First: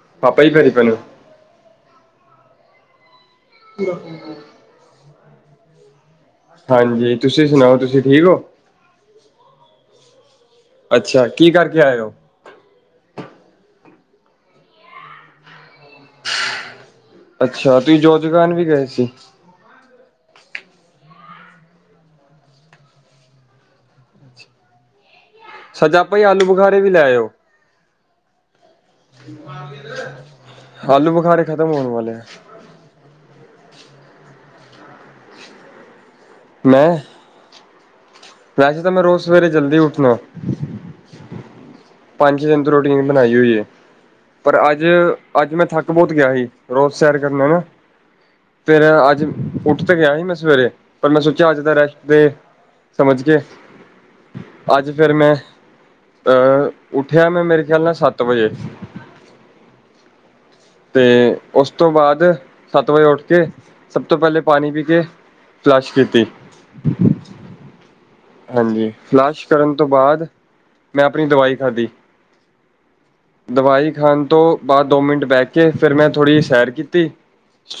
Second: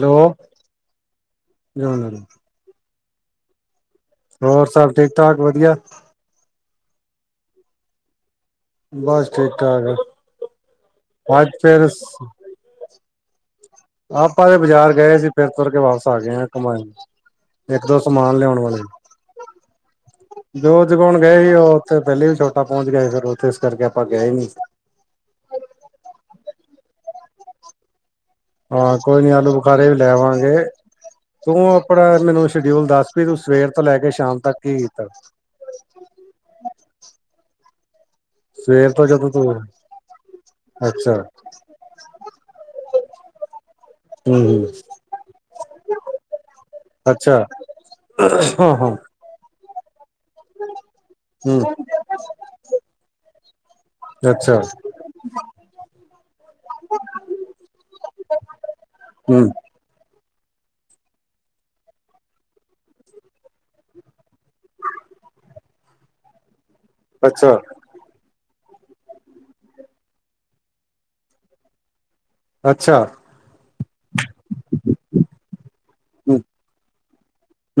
Hello ਪਾਪਾ ਜੀ ਭੈਰੀ ਪੈਨੂੰ ਬਰਾ [unintelligible] ਹੋਰ ਸਭ ਠੀਕ ਠਾਕ ਵਧੀਆ ਹਾਂਜੀ ਤੁਸੀਂ ਸੁਣਾਓ ਤੁਸੀਂ ਠੀਕ ਹੋ ਬਸ ਠੀਕ ਠਾਕ ਅੱਛਾ ਬਾਜ ਕੀ ਕਰਕੇ ਫੇਰ ਆਏ ਹੋ ਆਪਾਂ ਤੇ ਬਾਜ਼ਾਰ ਗਏ ਸੀ ਫਿਰ ਤੁਰ ਕੇ ਵਾਪਸ ਆ ਗਏ ਆ ਘਮਾਣ ਨੂੰ ਅੱਛਾ ਤੁਸੀਂ ਜੋਤ ਗਾਨ ਵੀ ਗਏ ਸੀ ਜੋ ਜਗਾਉਣ ਗਏ ਸੀ ਉਹ ਉੱਥੇ ਪਹਿਲੇ ਵੀ ਛੋਟਾ ਪਹੁੰਚ ਗਿਆ ਸੀ ਫੇਿਰ ਉੱਥੇ ਇਸ ਕਰਕੇ ਆਪਾਂ ਗਏ ਹੀ ਨ ਸਜਾ ਭਾਈ ਆਲੂ ਬੁਖਾਰੇ ਵੀ ਲੈ ਆਓ ਹਾਂ, ਕੋਈ ਨੀਂ ਆਲੂ ਬੁਖਾਰੇ ਵੀ ਲੈਵਾਂਗੇ, ਆਲੂ ਬੁਖਾਰੇ ਤੂੰ ਖਤਮ ਹੋਣ ਵਾਲੇ ਆਪਣਾ ਆ ਮੈਨੂੰ ਸ਼ ਸ਼ਡਿਊਲ ਦੱਸ ਵੀ ਤੂੰ ਸਵੇਰ ਤੋਂ ਲੈ ਕੇ ਸ਼ਾਮ ਤੱਕ ਕੀ ਕੀਤਾ। ਮੈਂ ਵੈਸੇ ਤਾਂ ਸਵੇਰ ਮੈਂ ਤੋਂ ਰੋਜ਼ ਜਦੋਂ ਸਵੇਰੇ ਤੂੰ ਜਲਦੀ ਉੱਠਣਾ ਅੱਛਾ [unintelligible] ਪੰਜ ਦਿਨ ਤੋਂ ਰੋਟੀਣ ਬਣਾਈ ਹੋਈ ਏ। ਹੂੰ ਪਰ ਹੂੰ ਅੱਜ, ਅੱਜ ਮੈਂ ਥੱਕ ਬਹੁਤ ਗਿਆ ਹੀ, ਰੋਜ਼ ਸੈਰ ਅੱਛਾ ਕਰਨਾ ਨਾਂ। [unintelligible] ਉੱਠ ਤੇ ਗਿਆ ਹੀ ਮੈਂ ਸਵੇਰੇ, ਪਰ ਮੈਂ ਸੋਚਿਆ ਅੱਜ ਹੂੰ ਦਾ ਰੈਸਟ ਤੇ ਸਮਝ ਕੇ, ਅੱਛਾ ਅੱਜ ਫਿਰ ਮੈਂ, ਅਹ ਉੱਠਿਆ ਮੈਂ ਮੇਰੇ ਖਿਆਲ ਨਾਲ ਸੱਤ ਵਜੇ ਹੂੰ ਤੇ ਉਸ ਤੋਂ ਬਾਅਦ ਸੱਤ ਵਜੇ ਉੱਠ ਕੇ, ਸਭ ਤੋਂ ਪਹਿਲੇ ਪਾਣੀ ਪੀ ਕੇ ਫਲਸ਼ ਕੀਤੀ। ਅੱਛਾ। ਹਾਂਜੀ, ਲਾਸ਼ ਕਰਨ ਤੋਂ ਬਾਅਦ ਮੈਂ ਆਪਣੀ ਦਵਾਈ ਖਾਧੀ। ਅੱਛਾ। ਦਵਾਈ ਖਾਣ ਤੋਂ ਬਾਅਦ ਦੋ ਮਿੰਟ ਬਹਿ ਕੇ, ਫਿਰ ਮੈਂ ਥੋੜ੍ਹੀ ਹੂੰ ਜਿਹੀ ਸੈਰ ਕੀਤੀ।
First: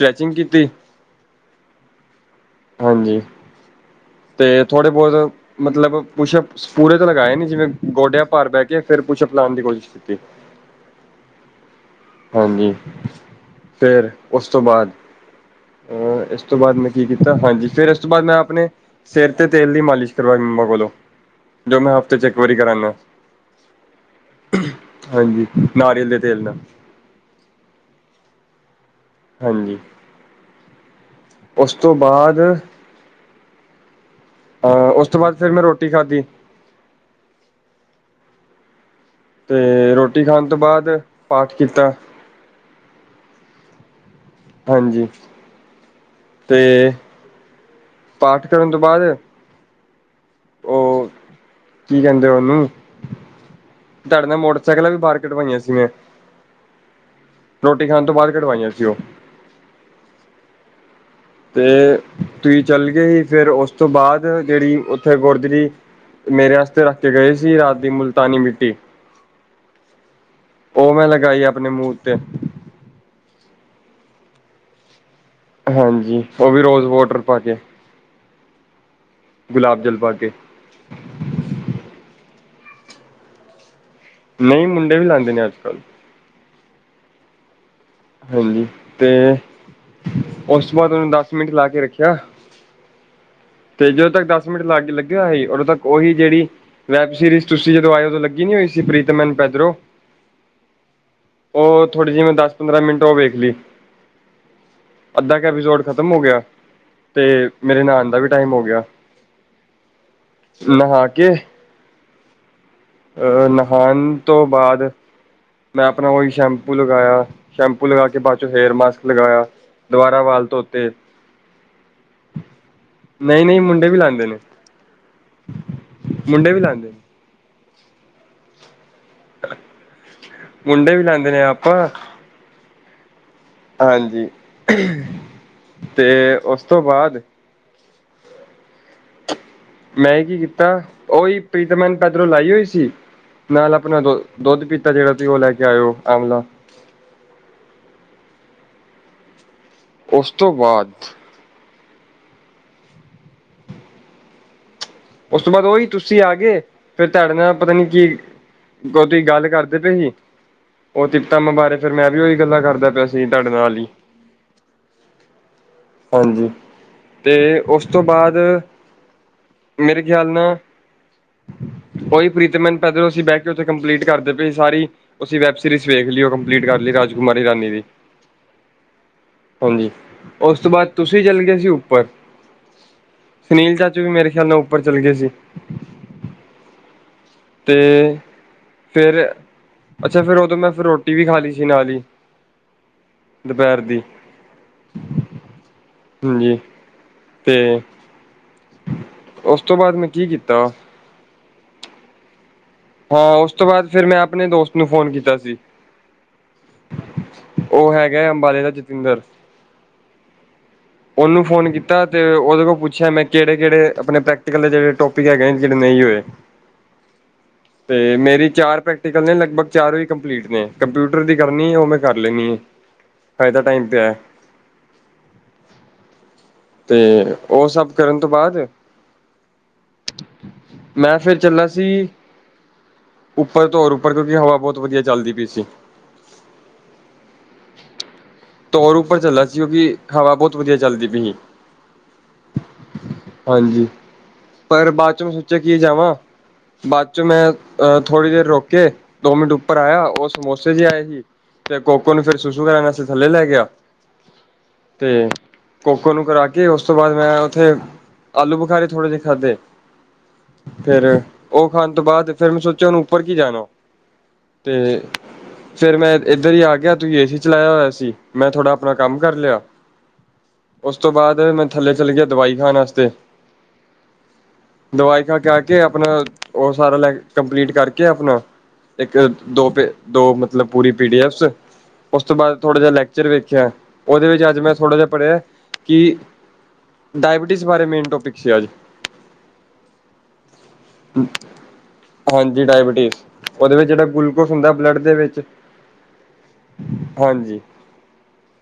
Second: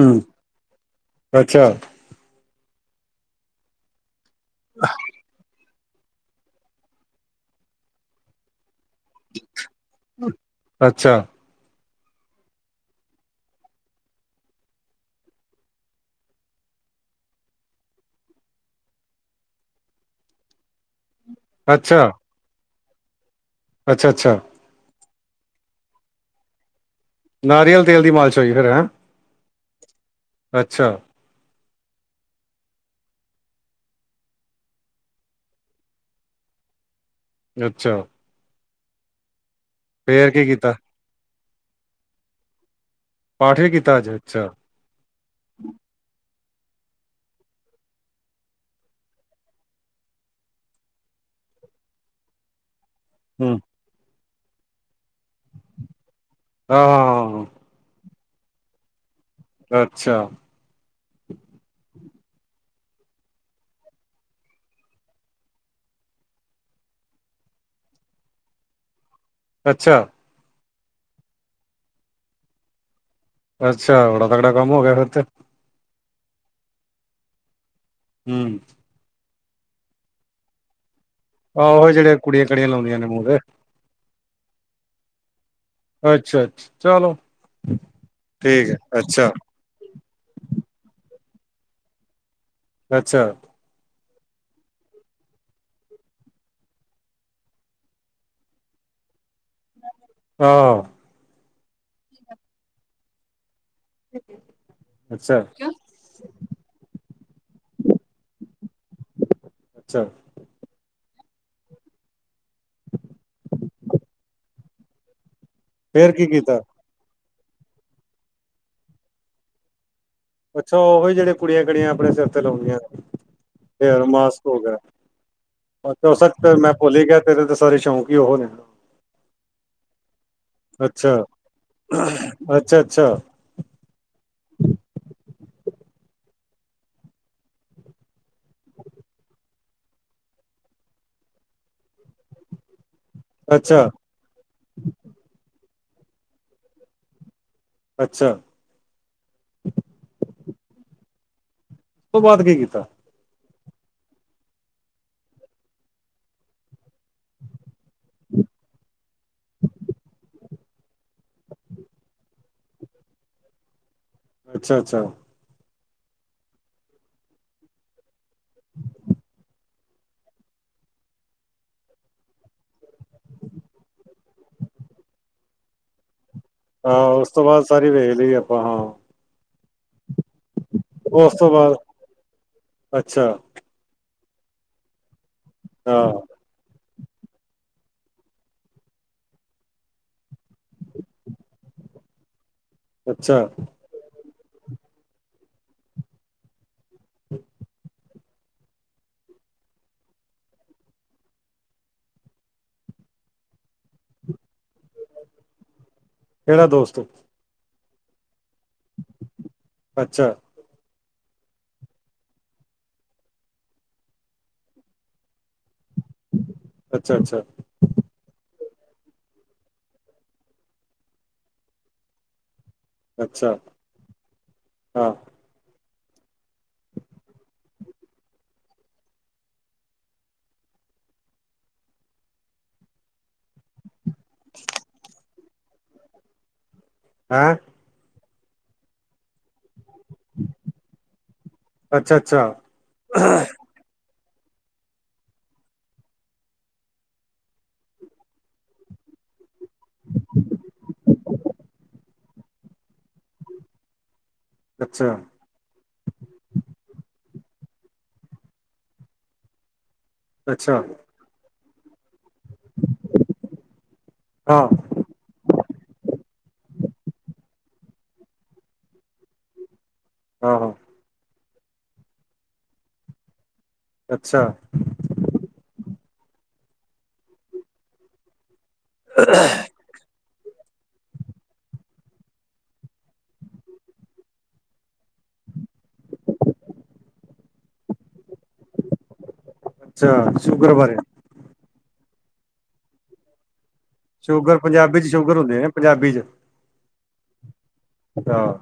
ਹੂੰ ਕੀਤੀ। ਅੱਛਾ। ਹਾਂਜੀ, ਤੇ ਥੋੜੇ ਬਹੁਤ ਮਤਲਬ ਪੁੱਸ਼ਅਪ ਪੂਰੇ ਤੇ ਲਗਾਏ ਨੀਂ, ਜਿਵੇਂ ਗੋਡਿਆਂ ਭਾਰ ਬਹਿ ਕੇ ਫਿਰ ਪੁਸ਼ਅਪ ਲਾਉਣ ਦੀ ਕੋਸ਼ਿਸ਼ ਕੀ ਅੱਛਾ। ਹਾਂਜੀ, ਫੇਿਰ ਉਸ ਤੋਂ ਬਾਅਦ ਅ ਇਸ ਤੋਂ ਬਾਅਦ ਮੈਂ ਕੀ ਕੀਤਾ, ਹਾਂਜੀ ਫੇਰ ਇਸ ਤੋਂ ਬਾਅਦ ਮੈਂ ਆਪਣੇ, ਸਿਰ ਤੇ ਤੇਲ ਦੀ ਮਾਲਿਸ਼ [unintelligible] ਬੋਲੋ ਜੋ ਮੈਂ ਅੱਛਾ ਹਫ਼ਤੇ ਚੈੱਕ ਵਾਰੀ ਕਰਾਂਗਾ। ਅੱਛਾ ਅੱਛਾ। [unintelligible] ਹਾਂਜੀ, ਨਾਰੀਅਲ ਦੇ ਤੇਲ ਨਾਂ। ਨਾਰੀਅਲ ਤੇਲ ਦੀ ਮਾਲਿਸ਼ ਹੋਈ ਫਿਰਰ ਹੈਂ? ਹਾਂਜੀ। ਅੱਛਾ। ਉਸ ਤੋਂ ਬਾਅਦ ਅਹ ਉਸ ਤੋਂ ਬਾਅਦ ਫੇਰ ਮੈਂ ਰੋਟੀ ਖਾਧੀ। ਅੱਛਾ। ਤੇ ਰੋਟੀ ਫੇਰ ਕੀ ਖਾਣ ਤੋਂ ਕੀਤਾ ਬਾਅਦ, ਪਾਠ ਕੀਤਾ। ਪਾਠ ਵੀ ਕੀਤਾ ਅਜ, ਅੱਛਾ। ਹਾਂਜੀ। ਤੇ ਪਾਠ ਕਰਨ ਤੋਂ ਬਾਅਦ ਉਹ ਕੀ ਕਹਿੰਦੇ ਉਹਨੂੰ? ਹਂ ਤੁਹਾਡੇ ਨਾਲ ਮੋਟਰਸਾਈਕਲਾਂ ਵੀ ਬਾਹਰ ਕਢਵਾਈਆਂ ਸੀ ਮੈਂ ਹਾਂਹਾਂ ਰੋਟੀ ਖਾਣ ਤੋਂ ਬਾਅਦ ਕਢਵਾਈਆਂ ਸੀ ਉਹ ਅੱਛਾ। ਤੇ ਤੁਸੀਂ ਚੱਲ ਗਏ ਹੀ ਫੇਰ ਉਸ ਤੋਂ ਬਾਅਦ, ਜਿਹੜੀ ਉੱਥੇ ਗੁਰਦੁਰੀ ਮੇਰੇ ਆਸਤੇ ਰੱਖ ਕੇ ਗਏ ਸੀ, ਰਾਤ ਦੀ ਮੁਲਤਾਨੀ ਮਿੱਟੀ। ਅੱਛਾ। ਉਹ ਮੈਂ ਲਗਾਈ ਆਪਣੇ ਮੂੰਹ ਉੱਤੇ ਅੱਛਾ, ਵੜਾ ਤਗੜਾ ਕੰਮ ਹੋ ਗਿਆ ਫਿਰ ਤੇ ਹਾਂਜੀ ਉਹ ਵੀ ਰੋਜ਼ ਵੋਟਰ ਪਾ ਕੇ ਹੁ ਗੁਲਾਬ ਜਲ ਪਾ ਕੇ ਆਹ ਉਹ ਜਿਹੜੇ ਕੁੜੀਆਂ ਕਾੜੀਆਂ ਲਾਉਂਦੀਆਂ ਨੇ ਮੂੰਹ ਦੇ ਨਹੀਂ ਮੁੰਡੇ ਵੀ ਲਾਂਦੇ ਨੇ ਅੱਜ ਕੱਲ੍ਹ ਅੱਛਾ ਅੱਛਾ, ਚਲੋ। ਹਾਂਜੀ, ਠੀਕ ਹੈ ਤੇ ਅੱਛਾ ਉਸ ਤੋਂ ਬਾਅਦ ਉਹਨੂੰ ਦਸ ਮਿੰਟ ਲਾ ਕੇ ਰੱਖਿਆ। ਅੱਛਾ ਤੇ ਜਦੋਂ ਤੱਕ ਦਸ ਮਿੰਟ ਲਾਗੇ ਲੱਗਿਆ ਸੀ ਉਦੋਂ ਤੱਕ ਉਹੀ ਜਿਹੜੀ ਵੈਬ ਸੀਰੀਜ਼ ਤੁਸੀਂ ਜਦੋਂ ਆਏ ਓਦੋਂ ਲੱਗੀ ਨੀ ਹੋਈ ਸੀ ਪ੍ਰੀਤਮੈਨ ਪੈਦਰੋਂ ਹਾਂ ੳਹ ਥੋੜੀ ਜਿਹੀ ਮੈਂ ਦਸ ਪੰਦਰਾਂ ਮਿੰਟ ਉਹ ਵੇਖ ਲਈ ਅੱਧਾ ਅੱਛਾ ਕ ਐਪੀਸੋਡ ਖਤਮ ਹੋ ਗਿਆ ਤੇ ਮੇਰੇ ਨਹਾਣ ਦਾ ਵੀ ਟਾਈਮ ਹੋ ਗਿਆ ਛਾ ਨਹਾ ਕੇ [inaudible] ਅ ਨਹਾਉਣ ਤੋਂ ਬਾਅਦ ਮੈਂ ਆਪਣਾ ਫੇਰ ਕੀ ੳਹੀ ਕੀਤਾ ਸ਼ੈਂਪੂ ਲਗਾਇਆ ਸ਼ੈਂਪੂ ਲਗਾ ਕੇ ਬਾਅਦ ਚੋਂ ਹੇਅਰ ਮਾਸਕ ਲਗਾਇਆ ਦੁਬਾਰਾ ਵਾਲ ਅੱਛਾ ਧੋਤੇ ਉਹੀ ਜਿਹੜੇ ਕੁੜੀਆਂ ਕੜੀਆਂ ਆਪਣੇ ਸਿਰ ਤੇ ਲਾਉਦੀਆਂ ਨਹੀਂ ਨਹੀਂ ਮੁੰਡੇ ਵੀ ਹੇਅਰ ਲਾਂਦੇ ਨੇ ਮਾਸਕ ਹੋ ਗਿਆ ਸ ਮੁੰਡੇ ਵੀ ਮੈਂ ਤੇ ਲਾਂਦੇ ਭੁੱਲ ਨੇ ਹੀ ਗਿਆ ਤੇਰੇ ਤਾਂ ਸਾਰੇ ਸ਼ੌਂਕ ਹੀ ਉਹੋ ਨੇ ਮੁੰਡੇ ਵੀ ਅੱਛਾ ਲਾਦੇ ਨੇ ਆਪਾਂ ਅੱਛਾ ਅੱਛਾ ਹਾਂਜੀ ਤੇ ਉਸ ਤੋਂ ਬਾਅਦ ਮੈਂ ਕੀ ਕੀਤਾ ਉਹੀ ਪ੍ਰੀਤਮੈਨ ਪੈਦਲੋਂ ਲਾਈ ਹੋਈ ਸੀ ਨਾਲ ਅੱਛਾ ਆਪਣਾ ਦੋ ਦੁੱਧ ਪੀਤਾ ਜਿਹੜਾ ਤੁਸੀਂ ਉਹ ਲੈ ਕੇ ਆਇਓ ਆਮਲਾ ਅੱਛਾ ਉਸ ਤੋਂ ਬਾਅਦ ਉਸ ਤੋਂ ਬਾਅਦ ਕੀ ਕੀਤਾ ਉਸ ਤੋਂ ਬਾਅਦ ਓਹੀ ਤੁਸੀਂ ਆ ਗਏ ਫੇਰ ਤੁਹਾਡੇ ਨਾਲ ਪਤਾ ਨੀ ਕੀ ੳਦੀ ਗੱਲ ਕਰਦੇ ਪਏ ਸੀ ਉਹ ਤਤਾਮ ਬਾਰੇ ਫਿਰ ਮੈਂ ਵੀ ਉਹੀ ਗੱਲਾਂ ਕਰਦਾ ਪਿਆ ਸੀ ਤੁਹਾਡੇ ਨਾਲ ਹੀ [unintelligible] ਅੱਛਾ ਅੱਛਾ ਹਾਂਜੀ ਤੇ ਉਸ ਤੋਂ ਬਾਅਦ ਮੇਰੇ ਖਿਆਲ ਨਾਲ ਉਹੀ ਪ੍ਰੀਤਮੈਨ ਪੈਦਲ ਅਸੀਂ ਬਹਿ ਕੇ ਉੱਥੇ ਕੰਪਲੀਟ ਕਰਦੇ ਪਏ ਸੀ ਸਾਰੀ ਉਸੀਂ ਵੈਬ ਸੀਰੀਜ਼ ਵੇਖ ਲਈ ਉਹ ਕੰਪਲੀਟ ਕਰ ਲਈ ਹਾਂ ਉਸ ਤੋਂ ਰਾਜਕੁਮਾਰੀ ਬਾਅਦ ਰਾਨੀ ਦੀ ਸਾਰੀ ਵੇਖ ਲਈ ਆਪਾਂ ਹਾਂ ਹਾਂਜੀ ਉਸ ਤੋਂ ਬਾਅਦ ਤੁਸੀਂ ਉਸ ਚੱਲ ਤੋਂ ਗਏ ਸੀ ਬਾਅਦ ਉੱਪਰ ਅੱਛਾ ਸੁਨੀਲ ਦਾ ਤੁਸੀਂ ਵੀ ਮੇਰੇ ਖਿਆਲ ਨਾਲ ਉੱਪਰ ਚੱਲ ਗਏ ਸੀ ਹਾ ਤੇ ਫੇਰ ਅੱਛਾ ਫੇਰ ਉਦੋਂ ਮੈਂ ਫਿਰ ਰੋਟੀ ਵੀ ਖਾ ਲਈ ਸੀ ਨਾਲ ਹੀ ਅੱਛਾ ਦੁਪਹਿਰ ਦੀ ਹਾਂਜੀ ਤੇ ਉਸ ਤੋਂ ਬਾਅਦ ਮੈਂ ਕੀ ਕੀਤਾ ਹਾਂ ਉਸ ਤੋਂ ਬਾਅਦ ਫੇਰ ਮੈਂ ਆਪਨੇ ਦੋਸਤ ਨੂੰ ਫੋਨ ਕੀਤਾ ਸੀ ਕਿਹੜਾ ਦੋਸਤ ਉਹ ਹੈਗਾ ਅੰਬਾਲੇ ਦਾ ਜਤਿੰਦਰ ਅੱਛਾ ਹ [inaudible] ਉਹਨੂੰ ਫੋਨ ਕੀਤਾ ਤੇ ਉਹਦੇ ਕੋਲ ਪੁੱਛਿਆ ਮੈਂ ਕਿਹੜੇ ਕਿਹੜੇ ਆਪਣੇ ਪ੍ਰੈਕਟੀਕਲ ਦੇ ਜਿਹੜੇ ਟੋਪਿਕ ਹੈਗੇ ਨੇ ਜਿਹੜੇ ਨਹੀਂ ਹੋਏ ਅੱਛਾ ਅੱਛਾ ਤੇ ਮੇਰੀ ਚਾਰ ਪ੍ਰੈਕਟੀਕਲ ਨੇ, ਲਗਭਗ ਚਾਰੋ ਹੀ ਕੰਪਲੀਟ ਨੇ, ਕੰਪਿਊਟਰ ਦੀ ਕਰਨੀ ਹੈ, ਉਹ ਮੈਂ ਕਰ ਲੈਂਦੀ ਹੈ। ਅੱਛਾ ਫਾਇਦਾ ਟਾਈਮ ਤੇ ਹੈ ਹਾਂ ਤੇ ਉਹ ਸਭ ਕਰਨ ਤੋਂ ਬਾਅਦ ਮੈਂ ਫਿਰ, ਚੱਲਣਾ ਸੀ ਉੱਪਰ ਤੋਂ ਹੋਰ ਉੱਪਰ, ਕਿਉਂਕਿ ਹਵਾ ਬਹੁਤ ਵਧੀਆ ਚੱਲਦੀ ਪਈ ਸੀ। ਹੈਂ ਧੁਰ ਉੱਪਰ ਚੱਲਦਾ ਸੀ, ਕਿਉਂਕਿ ਹਵਾ ਬਹੁਤ ਵਧੀਆ ਚੱਲਦੀ ਪਈ ਐ। ਹ [unintelligible] ਪਰ ਬਾਦ ਮੈਂ ਸੋਚਿਆ, ਕੀ ਜਾਵਾਂ ਬਾਅਦ ਚ ਮੈਂ ਥੋੜ੍ਹੀ ਦੇਰ ਰੁਕ ਕੇ, ਦੋ ਮਿੰਟ ਉੱਪਰ ਆਇਆ, ਉਹ ਸਮੋਸੇ ਜ ਆਏ ਸੀ ਤੇ ਕੋਕੋ ਨੂੰ ਫਿਰ ਸੁਸ਼ੂ ਕਰਨ ਵਾਸਤੇ ਥੱਲੇ ਲੈ ਗਿਆ, ਅੱਛਾ ਤੇ ਕੋਕੋ ਨੂੰ ਕਰਾ ਕੇ, ਉਸ ਤੋਂ ਬਾਅਦ ਮੈਂ ਉੱਥੇ ਆਲੂ ਬੁਖਾਰੇ ਥੋੜੇ ਜਿਹੇ ਖਾਧੇ। ਅੱਛਾ ਫਿਰ ਉਹ ਖਾਣ ਤੋਂ ਬਾਅਦ, ਫਿਰ ਮੈਂ ਸੋਚਿਆ ਹੁਣ ਉੱਪਰ ਕੀ ਜਾਣਾ। ਹਾਂ ਤੇ ਫਿਰ ਮੈਂ ਇੱਧਰ ਹੀ ਆ ਗਿਆ, ਤੁਸੀਂ ਏ ਸੀ ਚਲਾਇਆ ਹੋਇਆ ਸੀ, ਮੈਂ ਥੋੜ੍ਹਾ ਆਪਣਾ ਕੰਮ ਕਰ ਲਿਆ। ਹ [unintelligible] ਹਾਂ ਹਾਂ ਉਸ ਤੋਂ ਬਾਅਦ, ਮੈਂ ਥੱਲੇ ਚਲੀ ਗਿਆ ਦਵਾਈ ਖਾਣ ਵਾਸਤੇ। ਅੱਛਾ ਦਵਾਈ ਖਾ ਕੇ, ਆ ਕੇ, ਆਪਣਾ ਉਹ ਸਾਰਾ ਲੈ ਕੰਪਲੀਟ ਕਰਕੇ ਆਪਣਾ ਇੱਕ ਦੋ, ਦੋ ਮਤਲਬ ਪੂਰੀ ਪੀ ਡੀ ਐਫਸ ਉਸ ਤੋਂ ਬਾਅਦ ਥੋੜ੍ਹਾ ਜਿਹਾ ਲੈਕਚਰ ਵੇਖਿਆ, ਉਹਦੇ ਵਿੱਚ ਅੱਜ ਮੈਂ ਥੋੜ੍ਹਾ ਜਿਹਾ ਪੜ੍ਹਿਆ, ਕਿ ਡਾਇਬਟੀਜ਼ ਬਾਰੇ ਮੇਨ ਟੋਪਿਕ ਸੀ, ਅੱਜ ਅੱਛਾ ਸ਼ੂਗਰ ਬਾਰੇ ਹਾਂਜੀ ਡਾਇਬਟੀਜ਼, ਉਹਦੇ ਵਿੱਚ ਜਿਹੜੇ ਗਲੂਕੋਸ ਸ਼ੂਗਰ ਹੁੰਦਾ, ਬਲਡ ਪੰਜਾਬੀ ਚ ਦੇ ਸ਼ੂਗਰ ਵਿੱਚ, ਹੁੰਦੇ ਨੇ ਪੰਜਾਬੀ ਚ ਹਾਂਜੀ। ਹਾਂ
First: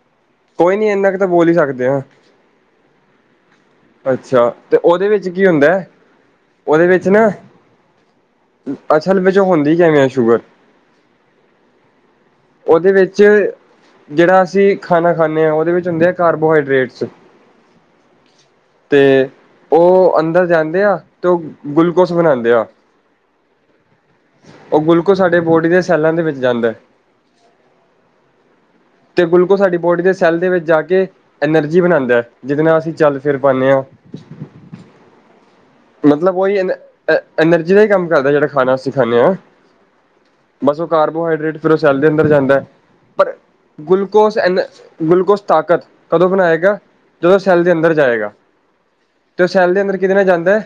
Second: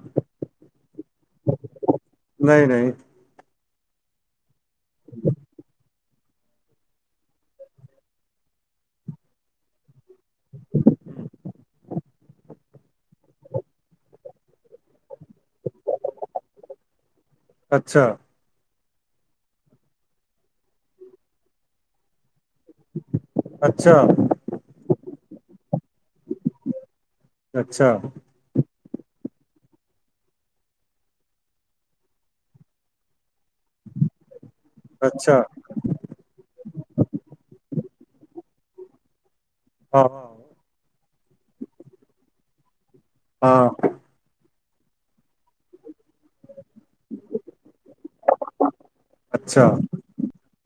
ਕੋਈ ਨੀ, ਇੰਨਾ ਕੁ ਤਾਂ ਬੋਲ ਹੀ ਸਕਦੇ ਆਂ। ਨਹੀਂ ਨਹੀਂ ਅੱਛਾ, ਤੇ ਉਹਦੇ ਵਿੱਚ ਕੀ ਹੁੰਦਾ ਹੈ, ਉਹਦੇ ਵਿੱਚ ਨਾ ਅਸਲ ਵਿੱਚ ਹੁੰਦੀ ਕਿਵੇਂ ਆ, ਸ਼ੂਗਰ। ਉਹਦੇ ਵਿੱਚ ਜਿਹੜਾ ਅਸੀਂ ਖਾਣਾ ਖਾਂਦੇ ਹਾਂ, ਉਹਦੇ ਵਿੱਚ ਹੁੰਦੇ ਆ ਕਾਰਬੋਹਾਈਡਰੇੇਟਸ ਅੱਛਾ ਤੇ ਉਹ ਅੰਦਰ ਜਾਂਦੇ ਆ, ਤੇ ਉਹ ਗਲੂਕੋਸ ਬਣਾਉਂਦੇ ਆ ਅੱਛਾ ਉਹ ਗਲੂਕੋਸ ਸਾਡੇ ਬੋਡੀ ਦੇ ਸੈੱਲਾਂ ਦੇ ਵਿੱਚ, ਜਾਂਦਾ ਹੈ। ਅੱਛਾ ਹ [unintelligible] ਤੇ ਗਲੂਕੋਸ ਸਾਡੀ ਬੋਡੀ ਦੇ ਸੈੱਲ ਦੇ ਵਿੱਚ ਜਾ ਕੇ, ਐਨਰਜੀ ਬਣਾਉਂਦਾ ਹੈ, ਜਿਹਦੇ ਨਾਲ ਅਸੀਂ ਚੱਲ ਫਿਰ ਪਾਉਦੇ ਹਾਂ, ਅੱਛਾ ਮਤਲਬ ਉਹੀ ਹੈ ਨਾ ਐਨਰਜੀ ਦਾ ਹੀ ਕੰਮ ਕਰਦਾ, ਜਿਹੜਾ ਖਾਣਾ ਅਸੀਂ ਖਾਂਦੇ ਹਾਂ। ਹਾਂ ਬਸ ਉਹ ਕਾਰਬੋਹਾਈਡਰੇਟ, ਫਿਰ ਔ ਸੈਲ ਦੇ ਅੰਦਰ ਜਾਂਦਾ ਹੈ, ਪਰ ਹਾਂ ਗਲੂਕੋਸ ਐ, ਗਲੂਕੋਸ ਤਾਕਤ ਕਦੋਂ ਬਣਾਏਗਾ, ਜਦੋਂ ਸੈੱਲ ਦੇ ਅੰਦਰ ਜਾਏਗਾ, ਤੇ ਉਹ ਅੱਛਾ ਸੈੱਲ ਦੇ ਅੰਦਰ ਕਿਦੇ ਨਾਲ ਜਾਂਦਾ,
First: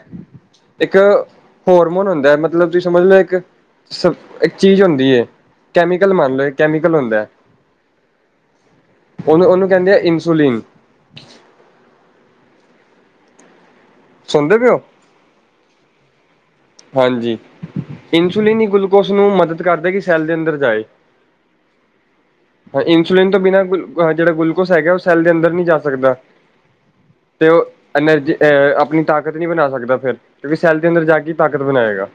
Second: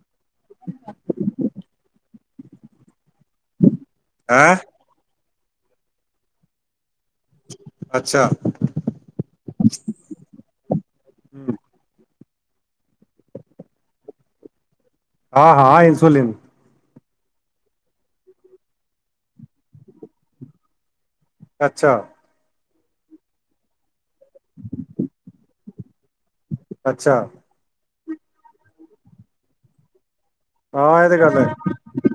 ਇੱਕ ਹੋਰਮੋਨ ਹੁੰਦਾ, ਮਤਲਬ ਤੁਸੀਂ ਸਮਝ ਲਓ ਇੱਕ ਸ ਹੈਂ ਇੱਕ ਚੀਜ਼ ਹੁੰਦੀ ਹੈ, ਕੈਮੀਕਲ ਮੰਨ ਲਓ, ਇਕ ਕੈਮੀਕਲ ਹੁੰਦਾ ਅੱਛਾ ਉਹਨੂੰ ਉਹਨੂੰ ਕਹਿੰਦੇ ਐ, ਇਨਸੁਲੀਨ ਹਮ ਸੁਣਦੇ ਪਏ ਓ। ਹਾਂ -ਹਾਂ ਇਨਸੁਲੀਨ ਹਾਂਜੀ ਇਨਸੁਲਿਨ ਹੀ ਗਲੂਕੋਸ ਨੂੰ ਮਦਦ ਕਰਦਾ ਕਿ ਸੈੱਲ ਦੇ ਅੰਦਰ ਜਾਏ। ਅੱਛਾ ਇੰਸੁਲਿਨ ਤੋਂ ਬਿਨਾਂ ਗ ਜਿਹੜਾ ਗੁਲੂਕੋਸ ਹੈਗਾ ਉਹ ਸੈੱਲ ਦੇ ਅੰਦਰ ਨਹੀਂ ਜਾ ਸਕਦਾ। ਅੱਛਾ ਤੇ ਉਹ ਐਨਰਜੀ ਅਹ ਆਪਣੀ ਤਾਕਤ ਨਹੀਂ ਬਣਾ ਸਕਦਾ ਫਿਰ ਕਿਉਂਕਿ ਸੈੱਲ ਦੇ ਹਾਂ ਅੰਦਰ ਜਾ ਕੇ ਤਾਕਤ ਬਣਾਏਗਾ।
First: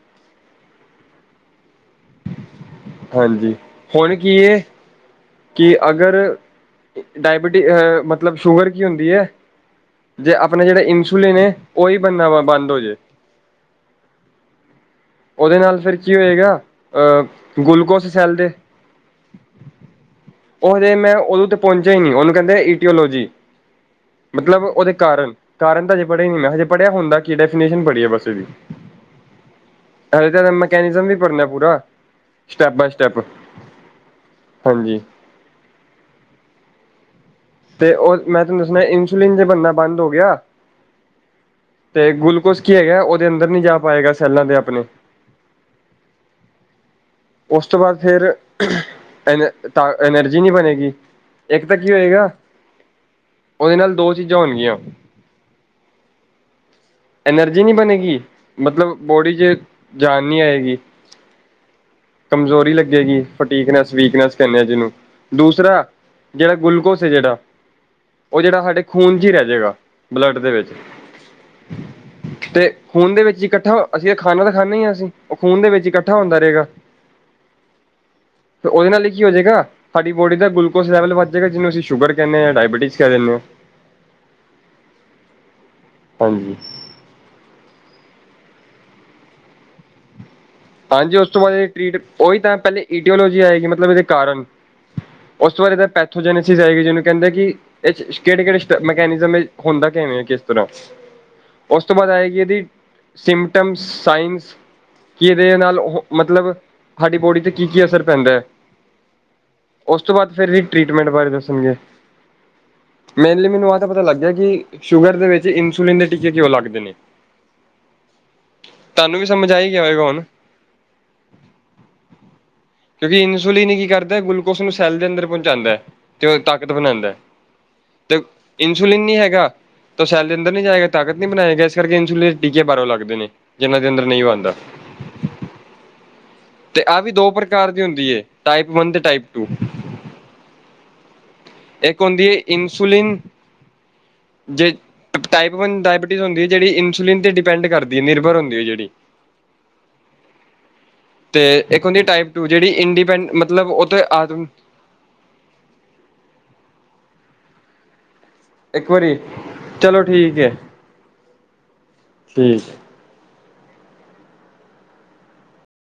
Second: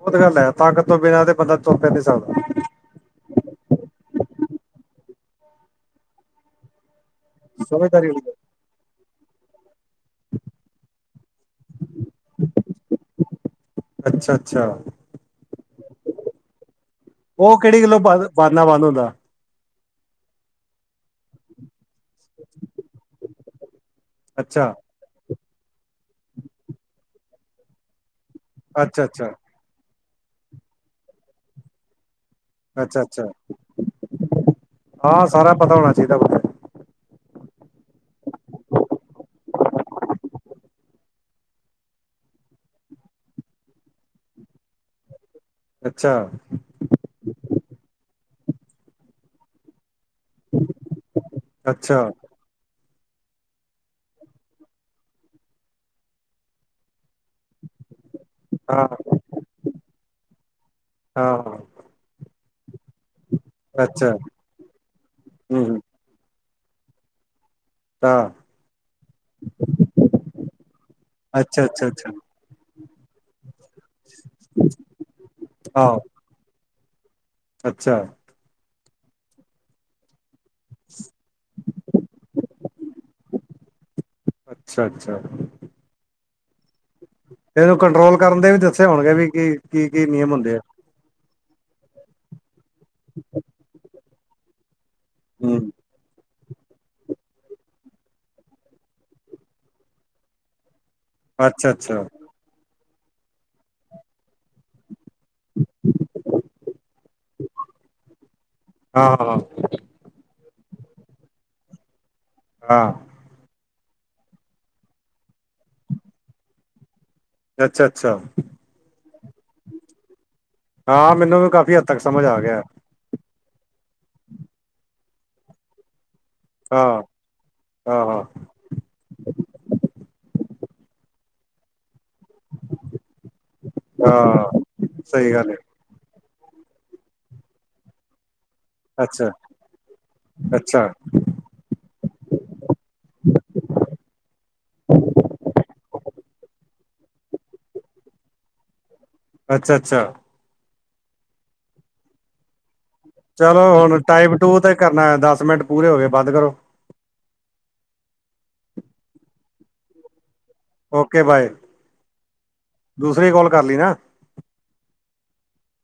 ਬਹੁਤ ਗੱਲ ਹੈ ਤਾਕਤ ਤੋਂ ਬਿਨਾਂ ਤੇ ਬੰਦਾ ਤੁਰ ਫਿਰ ਨੀ ਸਕਦਾ। ਹਾਂਜੀ ਹੁਣ ਕੀ ਏ। ਕਿ ਅਗਰ ਡਾਇਬੀਟੀਜ਼ ਸਮਝਦਾਰੀ ਵਾਲੀ ਮਤਲਬ ਸ਼ੂਗਰ ਕੀ ਹੁੰਦੀ ਹੈ। ਜੇ ਆਪਣੇ ਜਿਹੜੇ ਇਨਸੁਲਿਨ ਉਹੀ ਬਣਨਾ ਵ ਬੰਦ ਹੋ ਜੇ ਗੱਲ ਅੱਛਾ ਅੱਛਾ ਉਹਦੇ ਨਾਲ ਫਿਰ ਕੀ ਹੋਏਗਾ ਉਹ ਅਹ ਕਿਹੜੀ ਗੱਲੋਂ ਗਲੂਕੋਸ ਬੰ ਸੈੱਲ ਦੇ ਬੰਦ ਬਣਨਾ ਹੁੰਦਾ। ਉਹਦੇ ਮੈਂ ਉਹਦੋਂ ਤੇ ਪਹੁੰਚਿਆ ਹੀ ਨਹੀਂ ਉਹਨੂੰ ਕਹਿੰਦੇ ਈਟੀਓਲੋਜੀ ਮਤਲਬ ਅੱਛਾ ਉਹਦੇ ਕਾਰਨ -ਕਾਰਨ ਤਾਂ ਹਜੇ ਪੜਿਆ ਨੀ ਮੈਂ ਹਜੇ ਪੜ੍ਹਿਆ ਹੁੰਦਾ ਕੀ ਡੈਫੀਨੇਸ਼ਨ ਪੜ੍ਹੀ ਹੈ ਬਸ ਵੀ- [inaudible] ਅੱਛਾ- ਅੱਛਾ ਹਜੇ ਤਾਂ ਮਕੈਨਿਜ਼ਮ ਵੀ ਭਰਨਾ ਪੂਰਾ ਸਟੈਪ ਬਾਏ ਅੱਛਾ ਸਟੈਪ ਅੱਛਾ ਹਾਂਜੀ। ਹਾਂ ਸਾਰਾ ਪਤਾ ਹੋਣਾ ਚਾਹੀਦਾ ਵ। ਤੇ ਉਹ ਮੈਂ ਤੁਹਾਨੂੰ ਦੱਸਣਾ ਇਨਸੁਲਿਨ ਜੇ ਬਣਨਾ ਬੰਦ ਹੋ ਗਿਆ। ਤੇ ਗਲੂਕੋਸ ਕੀ ਹੈਗਾ ਉਹਦੇ ਅੰਦਰ ਨੀ ਜਾ ਪਾਏਗਾ ਸੈਲਾਂ ਦੇ ਆਪਣੇ ਅੱਛਾ ਉਸ ਤੋਂ ਬਾਅਦ ਫਿਰ ਐਨ ਤ ਐਨਰਜੀ ਨਹੀਂ ਬਣੇਗੀ ਇੱਕ ਤਾਂ ਕੀ ਅੱਛਾ ਹੋਏਗਾ। ਉਹਦੇ ਨਾਲ ਦੋ ਚੀਜ਼ਾਂ ਹੋਣਗੀਆਂ। ਐਨਰਜੀ ਨਹੀਂ ਬਣੇਗੀ ਹਾਂ ਮਤਲਬ ਬੋਡੀ 'ਚ ਜਾਨ ਨਹੀਂ ਆਏਗੀ। ਹਾਂ ਕਮਜ਼ੋਰੀ ਲੱਗੇਗੀ ਫਟੀਕਨੈਸ ਅੱਛਾ ਵੀਕਨੈਸ ਕਹਿੰਦੇ ਆ ਜਿਹਨੂੰ ਹੂੰ ਹੂੰ ਦੂਸਰਾ ਜਿਹੜਾ ਗਲੂਕੋਸ ਹੈ ਜਿਹੜਾ ਹਾਂ ਉਹ ਜਿਹੜਾ ਸਾਡੇ ਖੂਨ 'ਚ ਹੀ ਰਹਿ ਜਾਏਗਾ ਬਲੱਡ ਦੇ ਵਿੱਚ ਅੱਛਾ- ਅੱਛਾ ਤੇ ਖੂਨ ਦੇ ਵਿੱਚ ਹੀ ਇਕੱਠਾ ਅਸੀਂ ਤਾਂ ਖਾਣਾ ਤਾਂ ਖਾਂਦੇ ਹੀ ਅਸੀਂ ਉਹ ਖੂਨ ਦੇ ਵਿੱਚ ਆਹੋ ਇਕੱਠਾ ਹੁੰਦਾ ਰਹੇਗਾ। ਅੱਛਾ ਤੇ ਉਹਦੇ ਨਾਲ ਹੀ ਕੀ ਹੋ ਜਾਏਗਾ ਸਾਡੀ ਬੋਡੀ ਦਾ ਗਲੂਕੋਸ ਲੈਵਲ ਵੱਧ ਜਾਏਗਾ ਜਿਹਨੂੰ ਅਸੀਂ ਸ਼ੂਗਰ ਕਹਿੰਦੇ ਹਾਂ ਡਾਇਬਟੀਸ ਕਹਿ ਦਿੰਦੇ ਆਂ। ਅੱਛਾ -ਅੱਛਾ ਹਾਂਜੀ ਤੇ ਇਹਨੂੰ ਕੰਟਰੋਲ ਕਰਨ ਦੇ ਵੀ ਦੱਸੇ ਹੋਣਗੇ ਵੀ ਕੀ- ਕੀ- ਕੀ ਨਿਯਮ ਹੁੰਦੇ ਆ। ਹਾਂਜੀ ਉਸ ਤੋਂ ਬਾਅਦ ਇਹ ਟਰੀਟ ਉਹੀ ਤਾਂ ਪਹਿਲੇ ਈਡੀਓਲੋਜੀ ਆਏਗੀ ਮਤਲਬ ਇਹਦੇ ਕਾਰਨ ਉਸ ਹੂੰ ਤੋਂ ਬਾਦ ਪੈਥੋਜੈਨਸਿਸ ਆਏਗੀ ਜਿਹਨੂੰ ਕਹਿੰਦੇ ਕਿ ਇਹ ਕਿਹੜੇ -ਕਿਹੜੇ ਮਕੈਨਿਜ਼ਮ ਹੁੰਦਾ ਕਿਵੇਂ ਕਿਸ ਤਰ੍ਹਾਂ ਅੱਛਾ ਉਸ ਤੋਂ ਅੱਛਾ ਬਾਅਦ ਆਏਗੀ ਇਹਦੀ ਸਿੰਮਟਮਸ ਸਾਇੰਸ ਕਿ ਇਹਦੇ ਨਾਲ ਮਤਲਬ ਸਾਡੀ ਬੋਡੀ ਤੇ ਕੀ ਕੀ ਅਸਰ ਪੈਂਦਾ। ਹਾਂ- ਹਾਂ ਉਸ ਤੋਂ ਬਾਅਦ ਫਿਰ ਵੀ ਟਰੀਟਮੈਂਟ ਬਾਰੇ ਦੱਸਣਗੇ। ਹਾਂ ਮੇਨਲੀ ਮੈਨੂੰ ਆਹ ਤਾਂ ਪਤਾ ਲੱਗ ਗਿਆ ਕਿ ਸ਼ੂਗਰ ਦੇ ਵਿੱਚ ਇਨਸੁਲਿਨ ਦੇ ਟੀਕੇ ਕਿਉ ਲੱਗਦੇ ਨੇ। ਅੱਛਾ ਅੱਛਾ ਤੁਹਾਨੂੰ ਵੀ ਸਮਝ ਆਈ ਗਿਆ ਹੋਵੇਗਾ ਹੁਣ ਹਾਂ ਮੈਨੂੰ ਵੀ ਕਾਫ਼ੀ ਹੱਦ ਤੱਕ ਸਮਝ ਆ ਗਿਆ। ਕਿਉਂਕਿ ਇਨਸੁਲਿਨ ਹੀ ਕੀ ਕਰਦਾ ਗਲੂਕੋਸ ਨੂੰ ਸੈਲ ਦੇ ਅੰਦਰ ਪਹੁੰਚਾਂਦਾ। ਤੇ ਉਹ ਤਾਕਤ ਹਾਂ ਬਣਾਂਦਾ ਹਾਂ ਤੇ ਹਾਂ ਇੰਸੁਲਿਨ ਨਹੀਂ ਹੈਗਾ ਤਾਂ ਸੈਲ ਦੇ ਅੰਦਰ ਨ ਨਹੀਂ ਜਾਏਗਾ ਤਾਕਤ ਨੀ ਬਣਾਏਗਾ ਇਸ ਕਰਕੇ ਇਨਸੁਲੀਨ ਟੀਕੇ ਬਾਹੋਂ ਲੱਗਦੇ ਨੇ ਜਿਹਨਾਂ ਦੇ ਅੰਦਰ ਨਹੀ ਬਣਦਾ। ਹਾਂ ਸਹੀ ਗੱਲ ਏ। ਤੇ ਆਹ ਵੀ ਦੋ ਪ੍ਰਕਾਰ ਦੀ ਹੁੰਦੀ ਹੈ ਟਾਈਪ ਵਨ ਤੇ ਟਾਈਪ ਅੱਛਾ ਟੂ। ਅੱਛਾ ਇਕ ਹੋਂਦੀ ਏ ਇਨਸੂਲੀਨ ਜੇ ਟਾਈਪ ਵਨ ਡਾਇਬਟੀ ਹੁੰਦੀ ਹੈ ਜਿਹੜੀ ਇਨਸੂਲਿਨ ਤੇ ਡਿਪੈਂਡ ਕਰਦੀ ਹੈ ਨਿਰਭਰ ਹੁੰਦੀ ਹੈ ਜਿਹੜੀ। ਅੱਛਾ-ਅੱਛਾ ਤੇ ਇੱਕ ਹੁੰਦੀ ਏ ਟਾਈਪ ਟੂ ਜਿਹੜੀ ਇੰਡੀ ਚਲੋ ਹੁਣ ਟਾਈਪ ਟੂ ਤੇ ਕਰਨਾ ਦਸ ਮਿੰਟ ਪੂਰੇ ਹੋ ਗਏ ਬੰਦ ਕਰੋ। ਇੱਕ ਵਾਰੀ, ਚਲੋ ਠੀਕ ਹੈ। ਓਕੇ ਬਾਏ, ਠੀਕ ਹੈ ਦੂਸਰੀ ਕੋਲ ਕਰ ਲੀ ਨਾ।